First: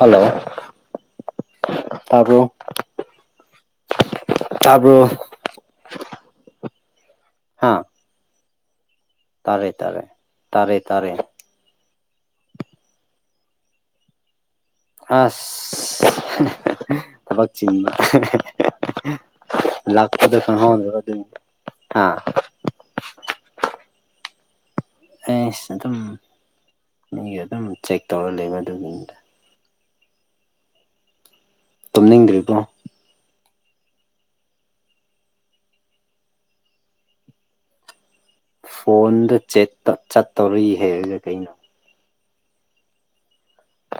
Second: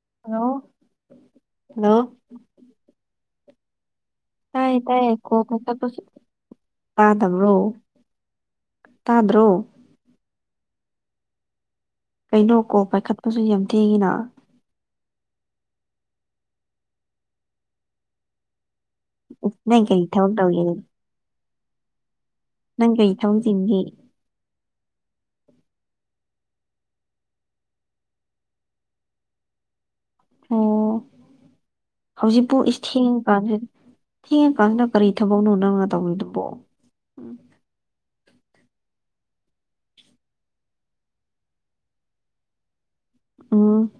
Hello hello ꯇꯥꯕ꯭ꯔꯣ ꯇꯥꯏꯌꯦ ꯇꯥꯕ꯭ꯔꯣ ꯇꯥꯏꯌꯦ ꯀꯣꯜ ꯀꯛꯊꯠꯄꯁꯨ ꯇꯥꯗꯕ꯭ꯔꯣ ꯍꯥ ꯇꯥꯗ꯭ꯔꯣ ꯇꯥꯔꯦ ꯇꯥꯔꯦ ꯇꯥꯔꯦ ꯇꯥꯔꯦ ꯀꯩꯅꯣ ꯀꯣꯜ ꯄꯥꯏꯈꯠꯄꯁꯨ ꯌꯥꯝ ꯊꯦꯡꯉꯤꯅꯥ ꯑꯁ ꯊꯕꯛ ꯆꯤꯟꯕ ꯅꯪ ꯀꯔꯤ ꯊꯕꯛ ꯂꯥꯛꯄꯗ ꯇꯧꯒꯦ ꯈꯪꯍꯧꯗꯕ ꯑꯗꯨꯒꯤ ꯍꯥ ꯅꯪ ꯀꯩ ꯊꯕꯛ ꯆꯤꯟꯒꯦ ꯑꯩꯁ ꯑꯗꯨꯝ ꯃꯤꯒꯤ ꯑꯗꯨꯝ ꯆꯦꯛ ꯇꯧꯔ ꯂꯩꯕ ꯑꯗꯨꯒꯤꯅꯤꯗ ꯑꯣ ꯇꯨꯝꯅꯤꯡꯗ꯭ꯔꯤꯕꯣ ꯍꯧꯖꯤꯛꯄꯨ ꯏꯁ ꯊꯦꯡꯉ ꯀꯥꯟꯖꯤ ꯊꯦꯡꯉꯀꯥꯟꯅ ꯀꯔꯤ ꯊꯕꯛꯅꯣ ꯅꯪꯅ ꯇꯧꯔꯤꯗꯨꯕꯣ ꯎꯝ ꯐꯣꯟꯗ ꯆꯦꯠꯇ ꯆꯠꯇꯧꯔꯤꯑꯦ ꯍꯥꯏꯔꯒ ꯀꯩꯅꯣ ꯑꯝ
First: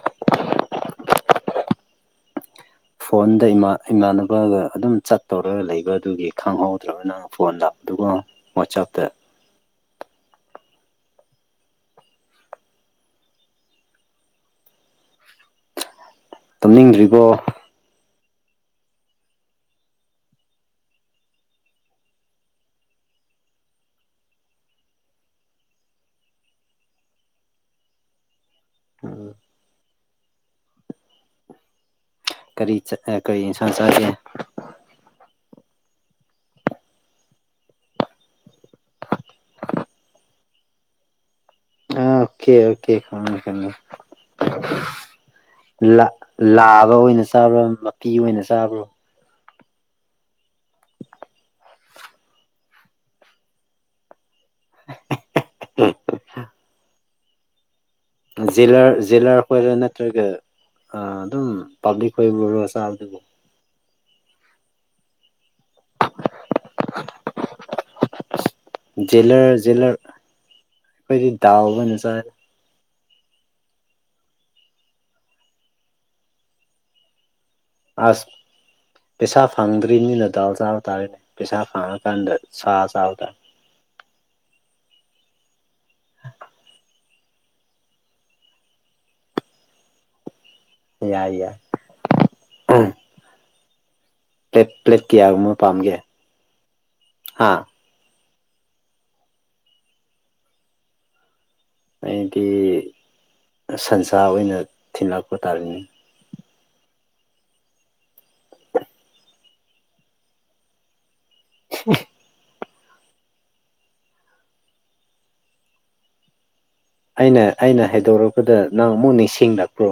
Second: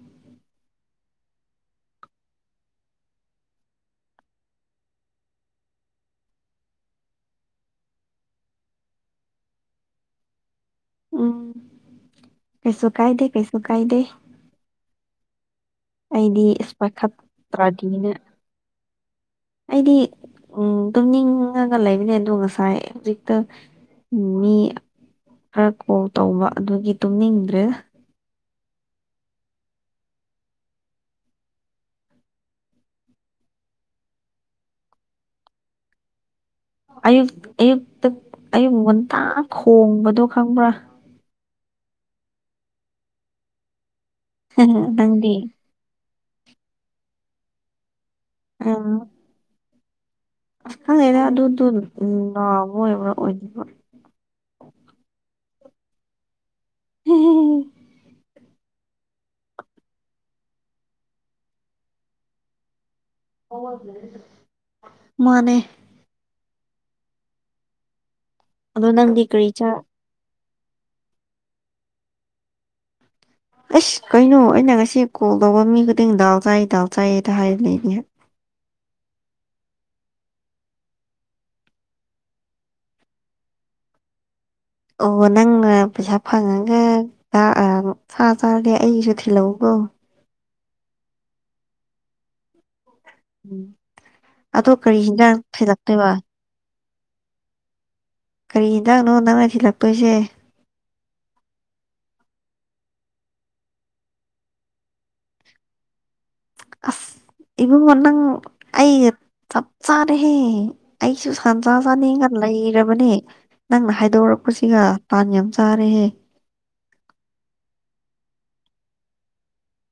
ꯐꯣꯟꯗ ꯏꯃ ꯏꯃꯥꯟꯅꯕꯒ ꯑꯗꯨꯝ ꯆꯠ ꯇꯧꯔꯒ ꯂꯩꯕ ꯑꯗꯨꯒꯤ ꯈꯪꯍꯧꯗ꯭ꯔꯕ ꯅꯪ ꯐꯣꯟ ꯂꯥꯛꯄꯗꯨꯀꯣ ꯋꯥꯆꯞꯇ ꯎꯝ ꯀꯩꯁꯨ ꯀꯥꯏꯗꯦ ꯀꯩꯁꯨ ꯀꯥꯏꯗꯦ ꯑꯩꯗꯤ ꯏꯁ ꯄꯥꯢꯈꯠ ꯇꯨꯝꯅꯤꯡꯗ꯭ꯔꯤꯕꯣ ꯇ꯭ꯔꯗꯤꯅ ꯑꯩꯗꯤ ꯎꯝ ꯇꯨꯝꯅꯤꯡꯉꯒ ꯂꯩꯕꯅꯦ ꯑꯗꯣ ꯉꯁꯥꯏ ꯍꯧꯖꯤꯛꯇ ꯃꯤ ꯈꯔ ꯀꯣꯜ ꯇꯧꯕ ꯑꯗꯨꯒꯤ ꯇꯨꯝꯅꯤꯡꯗ꯭ꯔꯦ ꯎꯝ ꯀꯔꯤ ꯆꯠ ꯑꯥ ꯀꯔꯤ ꯢꯟꯁꯥꯡ ꯆꯥꯒꯦ ꯑꯌꯨꯛ ꯑꯌꯨꯛꯇ ꯑꯌꯨꯛ ꯉꯟꯇꯥ ꯈꯣꯡꯕꯗꯣ ꯈꯪꯕ꯭ꯔꯥ ꯑꯥ ꯑꯣꯀꯦ ꯑꯣꯀꯦ ꯑꯥ ꯀꯩꯅꯣ ꯍꯥ ꯍꯥ ꯅꯪꯗꯤ ꯂꯥ ꯂꯥꯕ ꯑꯣꯏꯅ ꯆꯥꯕ꯭ꯔ ꯃꯄꯤ ꯑꯣꯏꯅ ꯆꯥꯕ꯭ꯔꯣ [unintelligible] ꯈꯪꯗꯦꯗ ꯗꯨꯗꯨ ꯎꯝ ꯅꯥꯕ ꯑꯣꯏꯕ꯭ꯔꯥ ꯑꯣꯏꯗꯕ [unintelligible] [unintelligible] ꯖꯤꯂꯔ ꯖꯦꯂꯔ ꯈꯣꯏꯔ ꯅꯠꯇ꯭ꯔꯒ ꯑꯥ ꯗꯨꯝ ꯄꯥꯕ꯭ꯂꯤꯛ ꯍꯣꯏꯕꯨꯔꯣ ꯆꯥꯕꯗꯨꯕꯨ ꯃꯥꯅꯦ ꯑꯗꯣ ꯅꯪꯗꯤ ꯀꯔꯤ ꯖꯦꯂꯔ ꯆꯥ ꯖꯦꯂꯔ ꯈꯣꯏꯗꯤ ꯗꯥꯜ ꯑꯣꯏꯅ ꯆꯥꯢ ꯑꯩꯁ ꯀꯩꯅꯣ ꯑꯩꯅ ꯉꯁꯤ ꯀꯣꯜ ꯇꯧꯕ ꯃꯤ ꯈꯨꯗꯤꯡ ꯗꯥꯜ ꯆꯥꯏ ꯗꯥꯜ ꯆꯥꯏ ꯉꯥꯛꯇ ꯍꯥꯏꯔ ꯂꯩꯅꯤ [unintelligible] ꯄꯩꯁꯥ ꯐꯪꯗ꯭ꯔꯤꯝꯅꯤꯅ ꯗꯥꯜ ꯆꯥꯕ ꯇꯥꯔꯦꯅꯦ ꯄꯩꯁꯥ ꯐꯪꯉꯀꯥꯟꯗ ꯁꯥ ꯆꯥꯕ ꯇꯥ ꯑꯣ ꯅꯪꯅ ꯄꯩꯁꯥ ꯐꯪꯉꯒ ꯑꯥ ꯑꯝ ꯁꯥ ꯆꯥꯔꯗꯤ ꯑꯩꯒꯤꯁꯨ ꯊꯤꯜꯂꯛꯎꯀꯣ ꯌꯥꯏ ꯌꯥꯏ ꯎꯝ ꯄ꯭ꯂꯦꯠ ꯑꯗꯣ ꯀꯔꯤ ꯄ꯭ꯂꯦꯠ ꯀꯌꯥ ꯍꯤꯟꯖꯥꯡ ꯒꯨꯝꯕ ꯄꯥꯝꯒꯦ ꯊꯤꯜꯂꯛꯇꯣꯏꯕ ꯍꯥ ꯀꯔꯤ ꯍꯤꯟꯗꯥꯛꯅꯣ ꯅꯪꯅ ꯊꯤꯜꯂꯛꯇꯣꯏꯁꯦ ꯑꯩꯗꯤ ꯁꯟꯁꯥ ꯑꯣꯏꯅ ꯊꯤꯂꯛꯄ ꯇꯥꯔꯦꯅꯦ ꯑꯁ ꯏꯕꯨꯡꯉꯣ ꯅꯪ ꯑꯩ ꯆꯞ ꯆꯥꯔꯦꯍꯦ ꯑꯩꯁꯨ ꯁꯟꯁꯥ ꯆꯥꯅꯤꯡꯉ ꯂꯩꯔꯕꯅꯦ ꯅꯪꯅ ꯍꯥꯏꯗꯣꯔꯛꯄꯁꯤꯒ ꯇꯥꯟ ꯌꯥꯝ ꯆꯥꯔꯦꯍꯦ ꯑꯩꯅ ꯑꯩꯅ ꯍꯥꯏꯗꯣꯔꯛꯄꯗ ꯅꯪ ꯃꯨꯛ ꯅꯤꯡꯁꯤꯡꯂꯛꯄ꯭ꯔꯣ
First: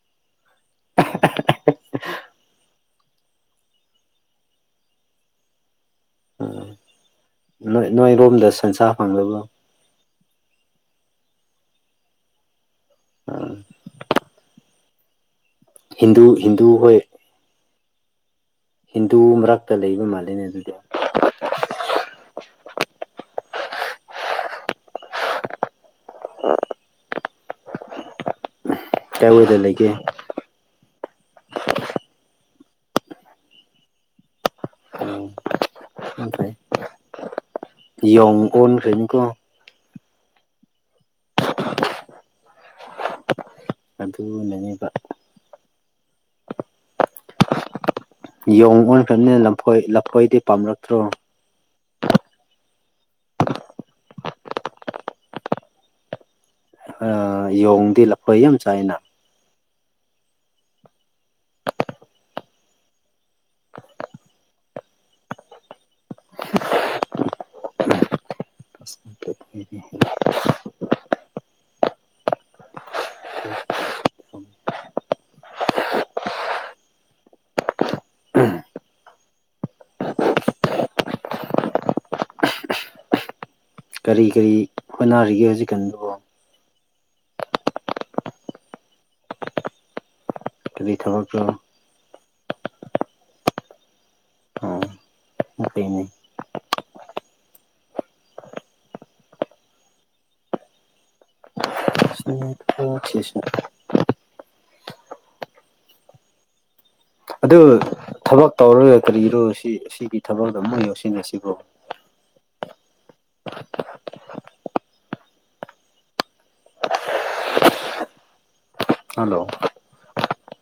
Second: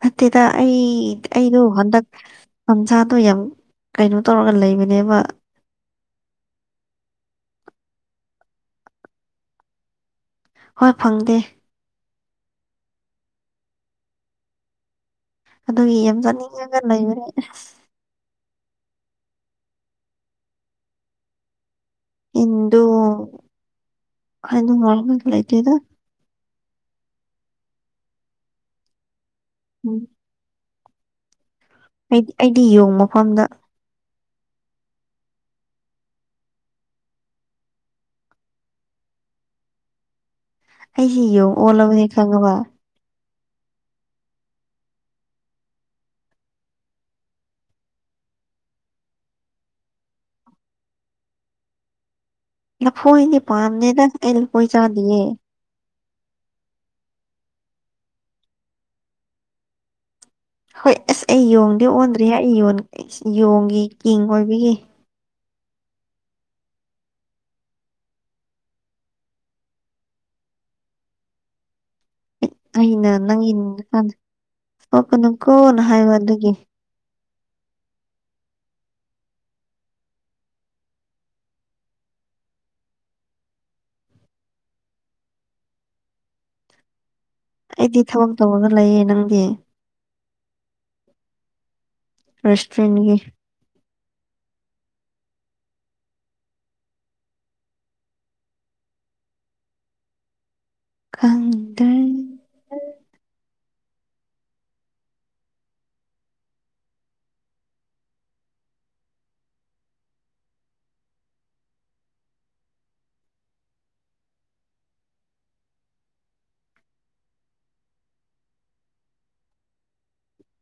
ꯅꯠꯇꯦꯗ ꯑꯩ ꯑꯩꯗꯣ ꯍꯟꯗꯛ ꯁꯟꯁꯥꯗꯣ ꯌꯥꯝ ꯀꯩꯅꯣ ꯇꯧꯔꯒ ꯂꯩꯕꯅꯦꯕ ꯎꯝ ꯅꯣꯏ ꯅꯣꯏꯔꯣꯝꯗ ꯁꯟꯁꯥ ꯐꯪꯗꯕ꯭ꯔꯣ ꯍꯣꯏ ꯐꯪꯗꯦ ꯑꯥ ꯑꯗꯨꯒꯤ ꯌꯥꯝ ꯍꯤꯟꯗꯨ ꯍꯤꯟꯗꯨ ꯆꯥꯅꯤꯡꯉꯒ ꯍꯣꯏ ꯂꯩꯕꯅꯦ ꯍꯤꯟꯗꯨ ꯃꯔꯛꯇ ꯂꯩꯕ ꯃꯥꯜꯂꯦꯅꯦ ꯑꯗꯨꯗꯤ ꯍꯤꯟꯗꯨ [unintelligible] [inaudible] ꯀꯥꯢ ꯋꯥꯢꯗ ꯂꯩꯒꯦ ꯎꯝ ꯑꯩ ꯑꯩꯗꯤ ꯌꯣꯡ ꯃꯐꯝꯗ ꯎꯝ ꯍꯨꯝ ꯇꯩ ꯌꯣꯡ ꯑꯣꯟꯈ꯭ꯔꯅꯤꯀꯣ ꯑꯩꯁꯤ ꯌꯣꯡ ꯑꯣꯜꯂꯕꯅꯤ ꯈꯪꯉꯕ ꯄꯟꯊꯨꯡ [unintelligible] ꯌꯣꯡ ꯑꯣꯏꯈ꯭ꯔꯕꯅꯤꯅ ꯂꯐꯣꯏ ꯂꯐꯣꯏꯗꯤ ꯄꯥꯝꯂꯛꯇ꯭ꯔꯣ ꯂꯐꯣꯏꯗꯤ ꯄꯥꯝꯗꯦꯗ ꯑꯩ ꯂꯐꯣꯏ ꯆꯥꯗꯤꯌꯦ ꯑ ꯌꯣꯡꯗꯤ ꯂꯐꯣꯏ ꯌꯥꯝ ꯆꯥꯏꯅ ꯍꯣꯏ ꯑꯁ ꯑꯩ ꯌꯣꯡꯗꯤ ꯑꯣꯟꯗ꯭ꯔꯤꯍꯦ ꯑꯩ ꯌꯣꯡꯒꯤ ꯀꯤꯡ ꯑꯣꯏꯕꯒꯤ [inaudible] ꯑꯩꯅ ꯅꯪꯒꯤ [unintelligible] ꯀꯞꯀꯅꯨꯀꯣ ꯍꯥꯏꯕ ꯑꯗꯨꯒꯤ ꯀꯔꯤ ꯀꯔꯤ ꯍꯣꯠꯅꯔꯤꯒꯦ ꯍꯧꯖꯤꯛꯀꯥꯟꯗꯣ ꯑꯩꯗꯤ ꯊꯕꯛ ꯇꯧꯔꯒ ꯂꯩꯌꯦ ꯅꯪꯗꯤ ꯀꯔꯤ ꯊꯕꯛꯅꯣ ꯔꯦꯁꯇꯣꯔꯦꯟꯒꯤ ꯎꯏꯅꯦ ꯈꯪꯗꯦ ꯎꯝ [unintelligible] ꯑꯗꯨ ꯊꯕꯛ ꯇꯧꯔꯒ ꯀꯔꯤꯔꯣ ꯁꯤ ꯁꯤ ꯊꯕꯛꯇꯣ ꯑꯃꯨꯛ ꯌꯥꯎꯁꯤꯟꯅꯁꯤꯕꯣ ꯍꯜꯂꯣ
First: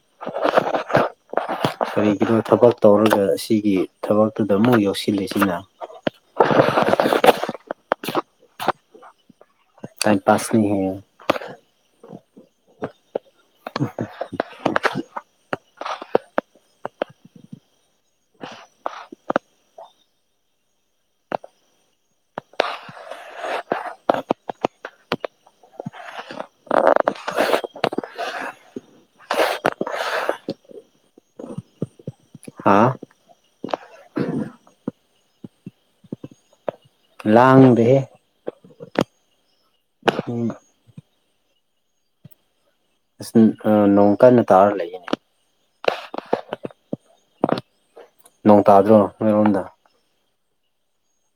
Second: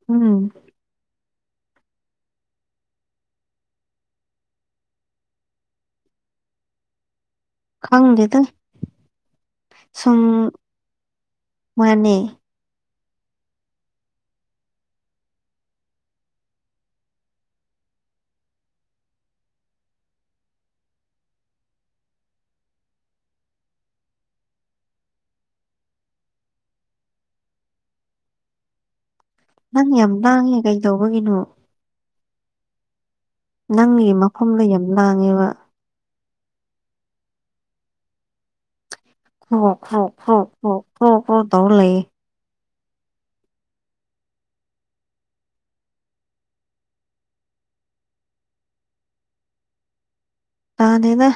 ꯎꯝ ꯀꯔꯤꯒꯤꯅꯣ ꯊꯕꯛ ꯇꯧꯔꯒ ꯁꯤꯒꯤ ꯊꯕꯛꯇꯨꯗ ꯑꯃꯨꯛ ꯌꯥꯎꯁꯤꯜꯂꯤꯁꯤꯅ ꯈꯪꯗꯦꯗ ꯇꯥꯏꯝ ꯁꯨꯝ ꯄꯥꯁꯅꯤꯍꯦ ꯃꯥꯅꯦ ꯅꯪ ꯌꯥꯝ ꯂꯥꯡꯉꯦ ꯀꯩ ꯇꯧꯕꯒꯤꯅꯣ ꯍꯥꯥ ꯅꯪꯒꯤ ꯃꯐꯝꯗꯣ ꯌꯥꯝ ꯂꯥꯡꯉꯦꯕ ꯂꯥꯡꯗꯦꯍꯦ ꯀ꯭ꯔꯣ ꯀ꯭ꯔꯣ ꯀ꯭ꯔꯣ ꯎꯝ ꯀ꯭ꯔꯣ ꯀ꯭ꯔꯣ ꯀ꯭ꯔꯣ ꯇꯧ ꯂꯩꯌꯦ ꯑꯁ ꯎꯝ ꯅꯣꯡ ꯀꯟꯅ ꯇꯥꯔ ꯂꯩꯌꯦ ꯅꯣꯡ ꯇꯥꯗ꯭ꯔꯣ ꯅꯣꯏꯔꯣꯝꯗ ꯇꯥꯗꯦꯗ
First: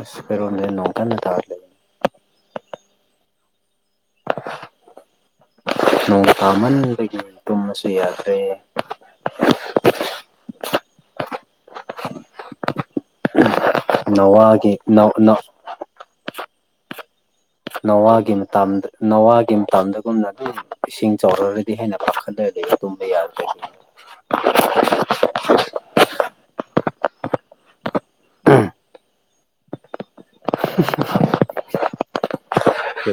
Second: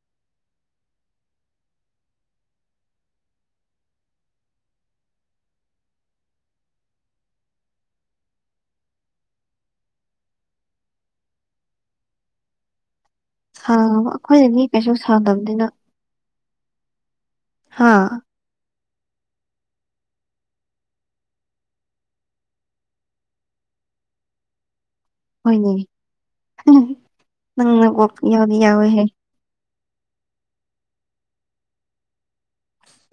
ꯑꯁ ꯑꯩꯈꯣꯏ ꯔꯣꯝꯗꯗꯤ ꯅꯣꯡ ꯀꯟꯅ ꯇꯥꯗꯦ ꯅꯣꯡ ꯇꯥꯃꯟꯕꯒꯤ ꯇꯨꯝꯕꯁꯨ ꯌꯥꯗ꯭ꯔꯦ ꯁꯥꯕ ꯑꯩꯈꯣꯏꯗꯗꯤ ꯅꯋꯥꯒꯤ ꯀꯩꯁꯨ ꯅꯧ ꯅꯧ ꯁꯥꯎꯗꯝꯅꯤꯅ ꯍꯥ ꯅꯋꯥꯒꯤ ꯃꯇꯝꯗ ꯅꯋꯥꯒꯤ ꯃꯇꯝꯗꯒꯨꯝꯅ ꯑꯗꯨꯝ ꯏꯁꯤꯡ ꯆꯥꯎꯔꯛ ꯑꯒꯥꯗꯤ ꯍꯦꯟꯅ ꯄꯥꯈꯠꯂꯒꯥ ꯂꯩꯌꯦ ꯇꯨꯝꯕ ꯌꯥꯗꯦ [inaudible] ꯍꯣꯏꯅꯦ ꯅꯪꯅ ꯑꯣ ꯌꯥꯎꯗꯤ ꯌꯥꯎꯋꯦꯍꯦ [inaudible]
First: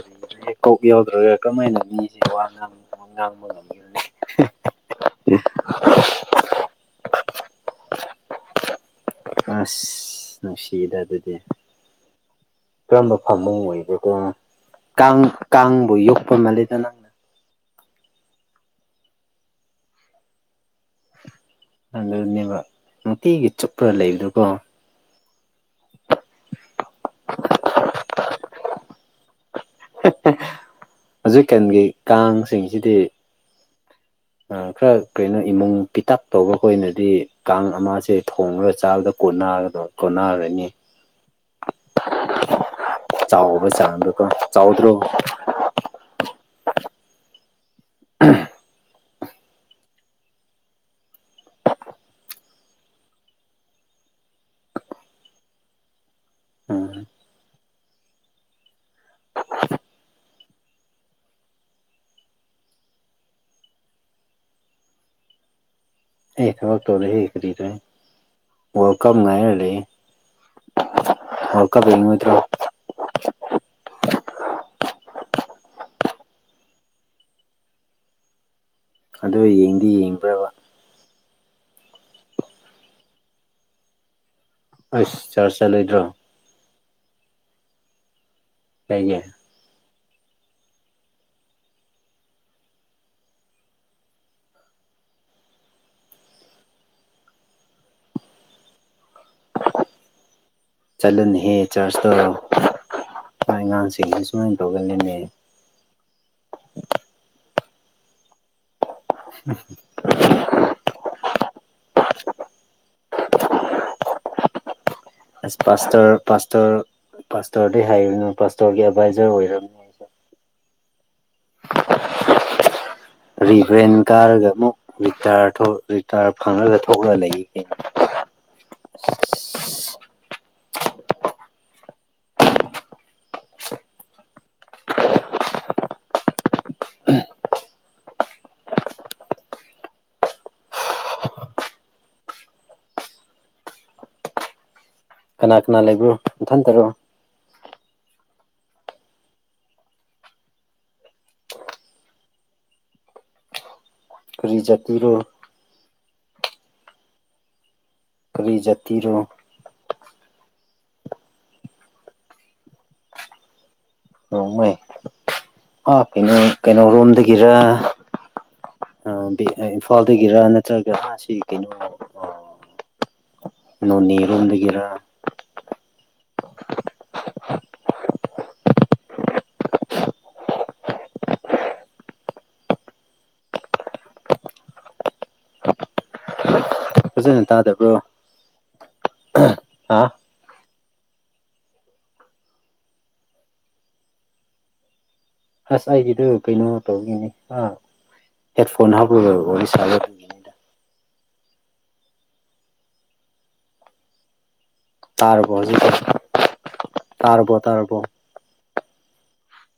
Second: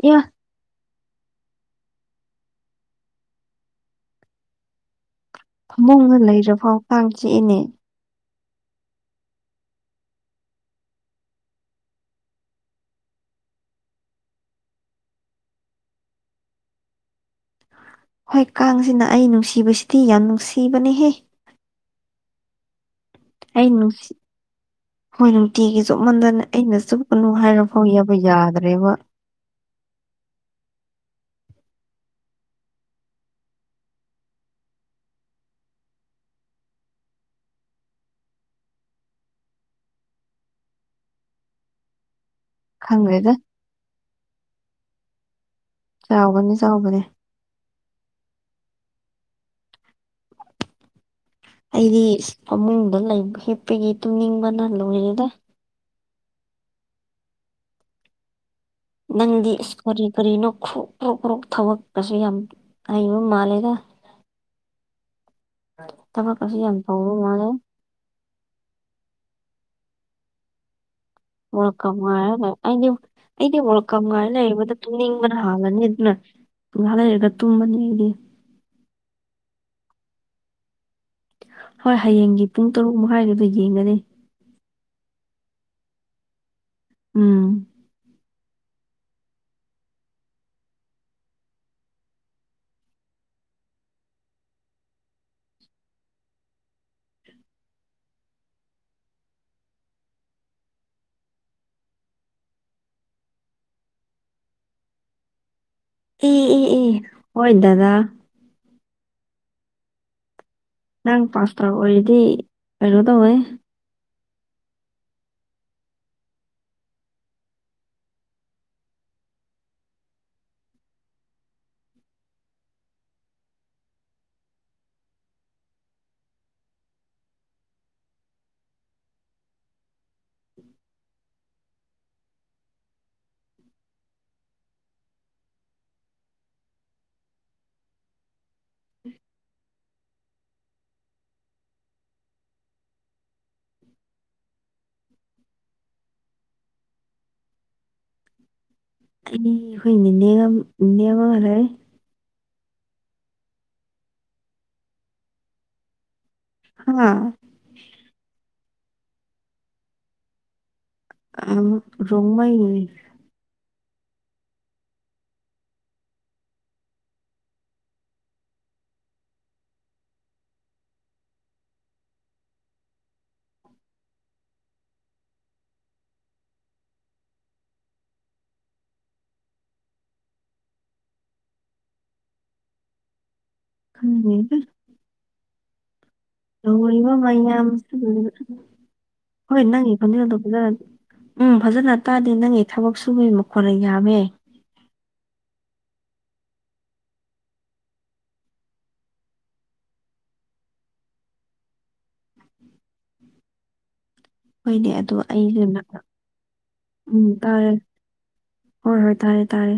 ꯏꯃꯥ ꯀꯣꯛ ꯌꯥꯎꯗ꯭ꯔꯒ ꯀꯃꯥꯏꯅ ꯃꯤꯁꯦ ꯋꯥ ꯉꯥꯡ ꯉꯥꯡꯕ ꯉꯝꯒꯦꯔꯥꯅꯦ ꯐꯃꯨꯡꯗꯥ ꯂꯩꯔꯐꯥꯎ ꯀꯥꯡ ꯆꯤꯛꯏꯅꯦ ꯑꯁ ꯅꯨꯡꯁꯤꯗ ꯑꯗꯨꯗꯤ ꯀꯔꯝꯕ ꯐꯃꯨꯡ ꯑꯣꯏꯕ꯭ꯔꯀꯣ ꯀꯥꯡ ꯀꯥꯡꯕꯨ ꯌꯣꯛꯄꯥ ꯃꯜꯂꯦꯗꯥ ꯅꯪ ꯍꯣꯏ ꯀꯥꯡꯁꯤꯅ ꯑꯩ ꯅꯨꯡꯁꯤꯕꯁꯤꯗꯤ ꯌꯥꯝ ꯅꯨꯡꯁꯤꯕꯅꯦꯍꯦ ꯑꯗꯨꯅꯦꯕ ꯅꯨꯡꯇꯤꯒꯤ ꯑꯩ ꯆꯨꯞꯄ꯭ꯔꯥ ꯅꯨꯡꯁꯤ ꯂꯩꯕꯗꯨꯀꯣ ꯍꯣꯏ ꯅꯨꯡꯇꯤꯒꯤ ꯆꯨꯞꯃꯟꯗꯅ ꯑꯩꯅ ꯆꯨꯞꯀꯅꯨ ꯍꯥꯏꯔ ꯐꯥꯎ ꯌꯥꯕ ꯌꯥꯗ꯭ꯔꯦꯕ ꯍꯧꯖꯤꯛꯀꯥꯟꯒꯤ ꯀꯥꯡꯁꯤꯡꯁꯤꯗꯤ ꯈꯔ ꯀꯩꯅꯣ ꯏꯃꯨꯡ ꯄꯤꯇꯥꯛ ꯇꯧꯕ ꯈꯣꯏꯅꯗꯤ ꯀꯥꯡ ꯑꯃꯁꯦ ꯊꯣꯡꯔꯥꯒ ꯆꯥꯕꯗ ꯀꯣꯟꯅꯥꯒꯗꯝ ꯀꯣꯟꯅꯔꯅꯤ ꯈꯪꯗ꯭ꯔꯦꯗ ꯆꯥꯎꯕ ꯆꯥꯡꯗꯣ ꯀꯣ ꯆꯥꯎꯗ꯭ꯔꯣ ꯆꯥꯎꯕꯅꯦ ꯆꯥꯎꯕꯅꯦ ꯑꯩꯗꯤ ꯐꯃꯨꯡꯗ ꯂꯩ ꯍꯤꯞꯄꯒꯤ ꯇꯨꯡꯅꯤꯡꯕꯅ ꯂꯣꯏꯔꯦꯗ ꯎꯝ ꯅꯪꯗꯤ ꯀꯔꯤ ꯀꯔꯤꯅꯣ ꯈ꯭ꯔꯣꯛ ꯀ꯭ꯔꯣꯛ ꯀ꯭ꯔꯣꯛ ꯊꯕꯛꯀꯁꯦ ꯌꯥꯝ ꯍꯩꯕ ꯃꯥꯜꯂꯦꯗ ꯑꯦ ꯊꯕꯛꯀꯁꯨ ꯌꯥꯝ ꯊꯕꯛ ꯇꯧꯕ ꯇꯧꯗꯦꯍꯦ ꯃꯥꯜꯂꯦ ꯀ꯭ꯔꯤꯔꯍꯦ ꯋꯥꯜꯀꯞ ꯉꯥꯏꯔ ꯂꯩ ꯋꯥꯜꯀꯞ ꯉꯥꯏꯔ ꯌꯦꯡꯉꯣꯏꯗ꯭ꯔꯣ ꯂꯩ ꯑꯩꯗꯤ ꯑꯩꯗꯤ ꯋꯥꯜꯀꯞ ꯉꯥꯏꯔ ꯂꯩꯕꯗ ꯇꯨꯡꯅꯤꯡꯕꯅ ꯍꯥꯜꯂꯅꯤ ꯑꯗꯨꯅ ꯉꯍꯥꯛ ꯂꯩꯔꯒ ꯇꯨꯝꯃꯅꯤ ꯑꯩꯗꯤ ꯑꯗꯣ ꯌꯦꯡꯗꯤ ꯌꯦꯡꯕ꯭ꯔꯕ ꯍꯣꯏ ꯍꯌꯦꯡꯒꯤ ꯄꯨꯡ ꯇꯔꯨꯛ ꯃꯈꯥꯏꯗꯨꯗ ꯌꯦꯡꯒꯅꯤ ꯑꯁ ꯆꯥꯔꯆ ꯆꯠꯂꯣꯏꯗ꯭ꯔꯣ ꯎꯝ ꯀꯩꯒꯤ ꯆꯠꯂꯅꯤꯍꯦ ꯆꯥꯔꯆꯇꯣ ꯅꯣꯏ ꯑꯉꯥꯡꯁꯤꯡꯗꯤ ꯁꯨꯃꯥꯏꯅ ꯇꯧꯒꯜꯂꯦꯅꯦ ꯑꯦ ꯑꯦ ꯑꯦ ꯍꯣꯏ ꯗꯗꯥ [inaudible] ꯅꯪ ꯄꯥꯁꯇꯔ ꯑꯣꯏꯔꯗꯤ ꯀꯩꯅꯣ ꯇꯧ ꯍꯦ ꯑꯁ ꯄꯥꯁꯇꯔ ꯄꯥꯁꯇꯔ ꯄꯥꯁꯇꯔꯗꯤ ꯍꯥꯏꯔꯨꯅꯨ ꯄꯥꯁꯇꯔꯒꯤ ꯑꯦꯗꯚꯥꯏꯖꯔ ꯑꯣꯏꯔꯝꯅꯤ ꯔꯤꯚ꯭ꯔꯦꯟ ꯀꯥꯔꯒ ꯑꯃꯨꯛ ꯔꯤꯇꯥ꯭ꯏꯔ ꯊꯣꯛ ꯔꯤꯇꯥ꯭ꯏꯔ ꯐꯪꯉꯒ ꯊꯣꯛꯂ ꯂꯩꯌꯦ ꯀꯩꯅꯣ [inaudible] ꯀꯅꯥ ꯀꯅꯥ ꯂꯩꯕ꯭ꯔꯣ ꯅꯊꯟꯇꯔꯣ ꯑꯩꯅꯦ ꯑꯩꯈꯣꯏ ꯅꯤꯅꯦꯒ ꯅꯤꯅꯦ ꯑꯃꯒ ꯂꯩ ꯀꯔꯤ ꯖꯥꯇꯤꯔꯣ ꯍꯥꯥ ꯀꯔꯤ ꯖꯥꯇꯤꯔꯣ ꯑꯥ ꯔꯣꯡꯃꯩꯅꯦ ꯔꯣꯡꯃꯩ ꯑꯥ ꯀꯩꯅꯣ ꯀꯩꯅꯣ ꯔꯣꯝꯗꯒꯤꯔ ꯑꯥ ꯏꯝꯐꯥꯜꯗꯒꯤꯔ ꯅꯠꯇ꯭ꯔꯒ ꯁꯤ ꯀꯩꯅꯣ ꯑꯥ ꯅꯣꯅꯦ ꯔꯣꯝꯗꯒꯤꯔ ꯈꯪꯗꯦꯗ ꯇꯧꯔꯤꯕ ꯐꯖꯅ ꯃꯌꯥꯝ ꯇꯥꯗꯕ꯭ꯔꯣ ꯍꯣꯏ ꯅꯪꯒꯤ ꯍꯥ ꯈꯣꯟꯖꯦꯜꯗꯣ ꯐꯖꯅ ꯎꯝ ꯐꯖꯅ ꯇꯥꯗꯦ ꯅꯪꯒꯤ ꯊꯕꯛ ꯁꯨꯕꯩ ꯃꯈꯣꯜꯅ ꯌꯥꯝꯃꯦ ꯑꯁ ꯑꯩꯒꯤꯗꯨ ꯀꯩꯅꯣ ꯇꯧꯕꯒꯤꯅꯦ ꯑꯥ ꯍꯦꯠꯐꯣꯟ ꯍꯥꯞꯔꯒ ꯋꯥꯔꯤ ꯁꯥ [inaudible] ꯍꯣꯏꯅꯦ ꯑꯗꯣ ꯇꯥꯔꯕꯣ ꯑꯩꯖꯦꯅ ꯍꯧꯖꯤꯛꯇꯤ ꯎꯝ ꯇꯥꯔꯕꯣ ꯇꯥꯔꯦ ꯇꯥꯔꯕꯣ ꯍꯣꯏ ꯍꯣꯏ ꯇꯥꯔꯦ ꯇꯥꯔꯦ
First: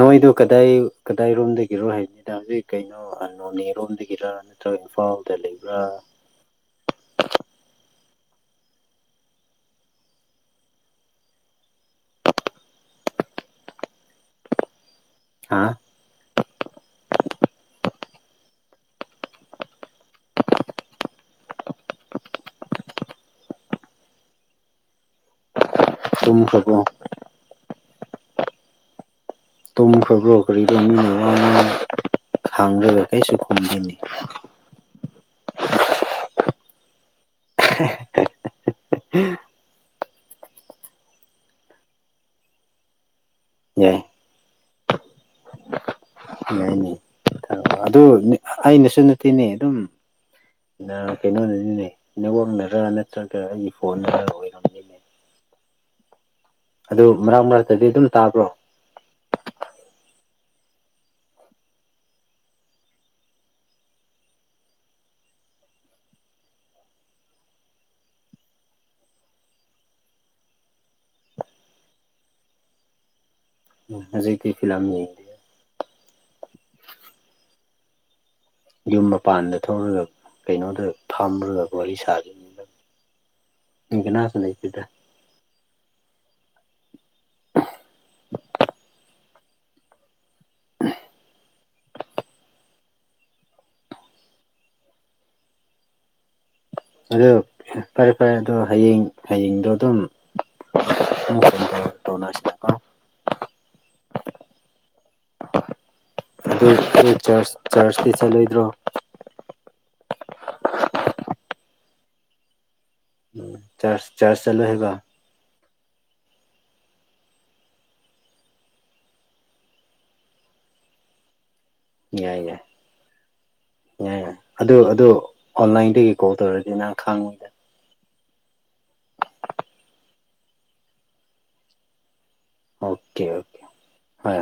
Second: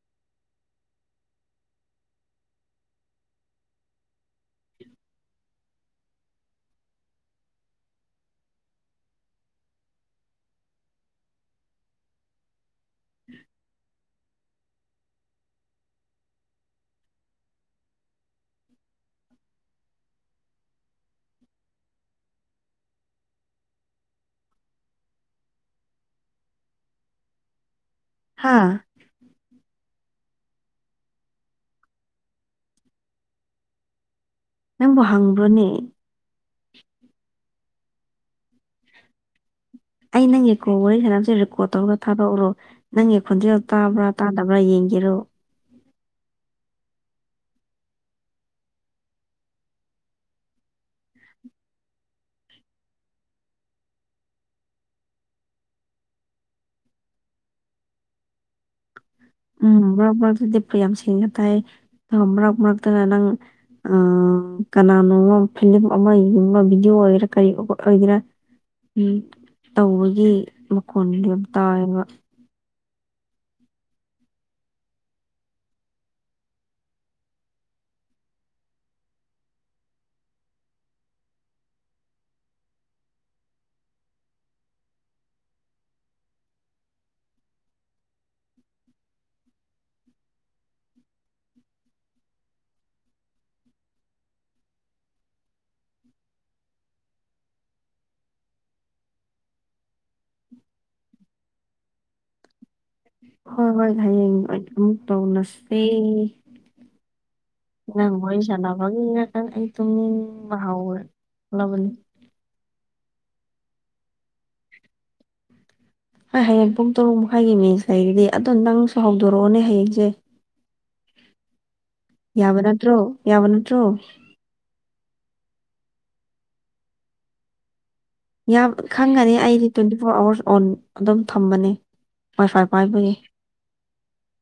ꯅꯣꯏꯗꯣ ꯀꯗꯥꯏ ꯀꯗꯥꯏꯔꯣꯝꯗꯒꯤꯔꯣ ꯍꯥꯏꯕꯅꯤꯗ ꯍꯧꯖꯤꯛ ꯀꯩꯅꯣ ꯅꯣꯅꯦꯔꯣꯝꯗꯒꯤꯔ ꯅꯠꯇ꯭ꯔꯒ ꯏꯝꯐꯥꯜꯗ ꯂꯩꯕ꯭ꯔꯥ ꯑꯥ ꯇꯨꯝꯈ꯭ꯔꯕꯣ ꯍꯥꯥ ꯇꯨꯝꯈ꯭ꯔꯕ꯭ꯔꯣ ꯀꯔꯤꯔꯣ ꯃꯤꯅ ꯋꯥ ꯉꯥꯡꯔꯒ ꯍꯪꯔꯒ ꯀꯩꯁꯨ ꯈꯨꯝꯗꯦꯅꯦ ꯅꯪꯕꯨ ꯍꯪꯕ꯭ꯔꯣꯅꯦ [unintelligible] ꯑꯩ ꯅꯪꯒꯤ ꯀꯣꯜ ꯋꯥꯔꯤ ꯁꯅꯕꯁꯦ ꯔꯦꯀꯣꯔꯠ ꯇꯧꯔꯒ ꯊꯥꯔꯛꯎꯔꯣ ꯅꯪꯒꯤ ꯈꯣꯟꯖꯦꯜ ꯌꯥꯏ ꯇꯥꯕ꯭ꯔꯥ ꯇꯥꯗꯕ꯭ꯔꯥ ꯌꯦꯡꯒꯦꯔꯣ ꯌꯥꯏꯅꯦ ꯑꯥ ꯑꯗꯨ ꯑꯩꯅꯁꯨ ꯅꯠꯇꯦꯅꯦ ꯑꯗꯨꯝ ꯅꯥ ꯀꯩꯅꯣꯅꯅꯤꯅꯦ ꯅꯦꯠꯋꯥꯛꯅꯔ ꯅꯠꯇ꯭ꯔꯥꯒ ꯑꯩꯒꯤ ꯐꯣꯟꯅꯔ ꯑꯣꯏ ꯑꯗꯨ ꯃꯔꯛ ꯃꯔꯛꯇꯗꯤ ꯑꯗꯨꯝ ꯇꯥꯕ꯭ꯔꯣ ꯎꯝ ꯃꯔꯛ ꯃꯔꯛꯇꯗꯤ ꯌꯥꯝ ꯁꯦꯡꯅ ꯇꯥꯏ ꯃꯔꯛ ꯃꯔꯛꯇꯅ ꯅꯪ ꯑꯥ ꯀꯅꯥꯅꯣꯝꯃ ꯐꯤꯂꯝ ꯑꯃ ꯌꯦꯕ ꯚꯤꯗꯤꯑꯣ ꯑꯣꯏꯒꯦꯔ ꯀꯔꯤ ꯑꯣꯏꯒꯦꯔ ꯎꯝ ꯇꯧꯕꯒꯤ ꯃꯈꯣꯟꯗꯨ ꯌꯥꯝ ꯇꯥꯢꯌꯦꯕ ꯍꯧꯖꯤꯛꯇꯤ ꯐꯤꯂꯝ ꯌꯦꯡ ꯌꯨꯝ ꯃꯄꯥꯟꯗ ꯊꯣꯛꯔꯒ ꯀꯩꯅꯣꯗ ꯐꯝꯃꯒ ꯋꯥꯔꯤ ꯁꯥꯔꯤ ꯃꯤ ꯀꯅꯥꯁꯨ ꯂꯩꯇꯦꯗ ꯑꯗꯨ ꯐꯔꯦ ꯐꯔꯦ ꯑꯗꯨ ꯍꯌꯦꯡ ꯍꯌꯦꯡꯗꯣ ꯑꯗꯨꯝ [unintelligible] ꯍꯣꯏ ꯍꯣꯏ ꯍꯌꯦꯡ ꯑꯃꯨꯛ ꯇꯧꯅꯁꯦ ꯑꯗꯨ ꯗꯨ ꯆꯔꯆ ꯆꯔꯆꯇꯤ ꯆꯠꯂꯣꯏꯗ꯭ꯔꯣ [unintelligible] ꯅꯩ ꯑꯩ ꯇꯨꯝꯅꯤꯡꯕ ꯍꯧꯔꯛꯂꯕꯅꯤ ꯆ꯭ꯔꯁ ꯆ꯭ꯔꯁ ꯆꯠꯂꯣꯏ ꯍꯥꯏꯕ ꯑꯩ ꯍꯌꯦꯡ ꯄꯨꯡ ꯇꯔꯨꯛ ꯃꯈꯥꯏꯒꯤ ꯃꯦꯁ ꯂꯩꯔꯤꯗꯤ ꯑꯗꯣ ꯅꯪꯁꯨ ꯍꯧꯗꯣꯔꯛꯑꯣꯅꯦ ꯍꯌꯦꯡꯁꯦ ꯌꯥꯏ ꯌꯥꯕ ꯌꯥꯏ ꯅꯠꯇꯔꯣ ꯌꯥꯕ ꯅꯠꯇ꯭ꯔꯣ ꯌꯥꯏ ꯌꯥꯏ ꯑꯗꯨ ꯑꯗꯨ ꯑꯣꯟꯂꯥꯏꯟꯗꯒꯤ ꯀꯣꯜ ꯇꯧꯔꯗꯤ ꯅꯪ ꯈꯪꯉꯣꯏ꯫ ꯌꯥꯝ ꯈꯪꯒꯅꯤ ꯑꯩꯗꯤ ꯇ꯭ꯋꯦꯟꯇꯤ ꯐꯣꯔ ꯑꯋꯥꯔꯁ ꯑꯣꯟ ꯑꯗꯨꯝ ꯊꯝꯕꯅꯦ꯫ ꯋꯥꯏ ꯐꯥꯏ ꯄꯥꯏꯕꯒꯤ ꯑꯣꯀꯦ ꯑꯣꯀꯦ ꯍꯣꯢ ꯍꯣꯢ꯫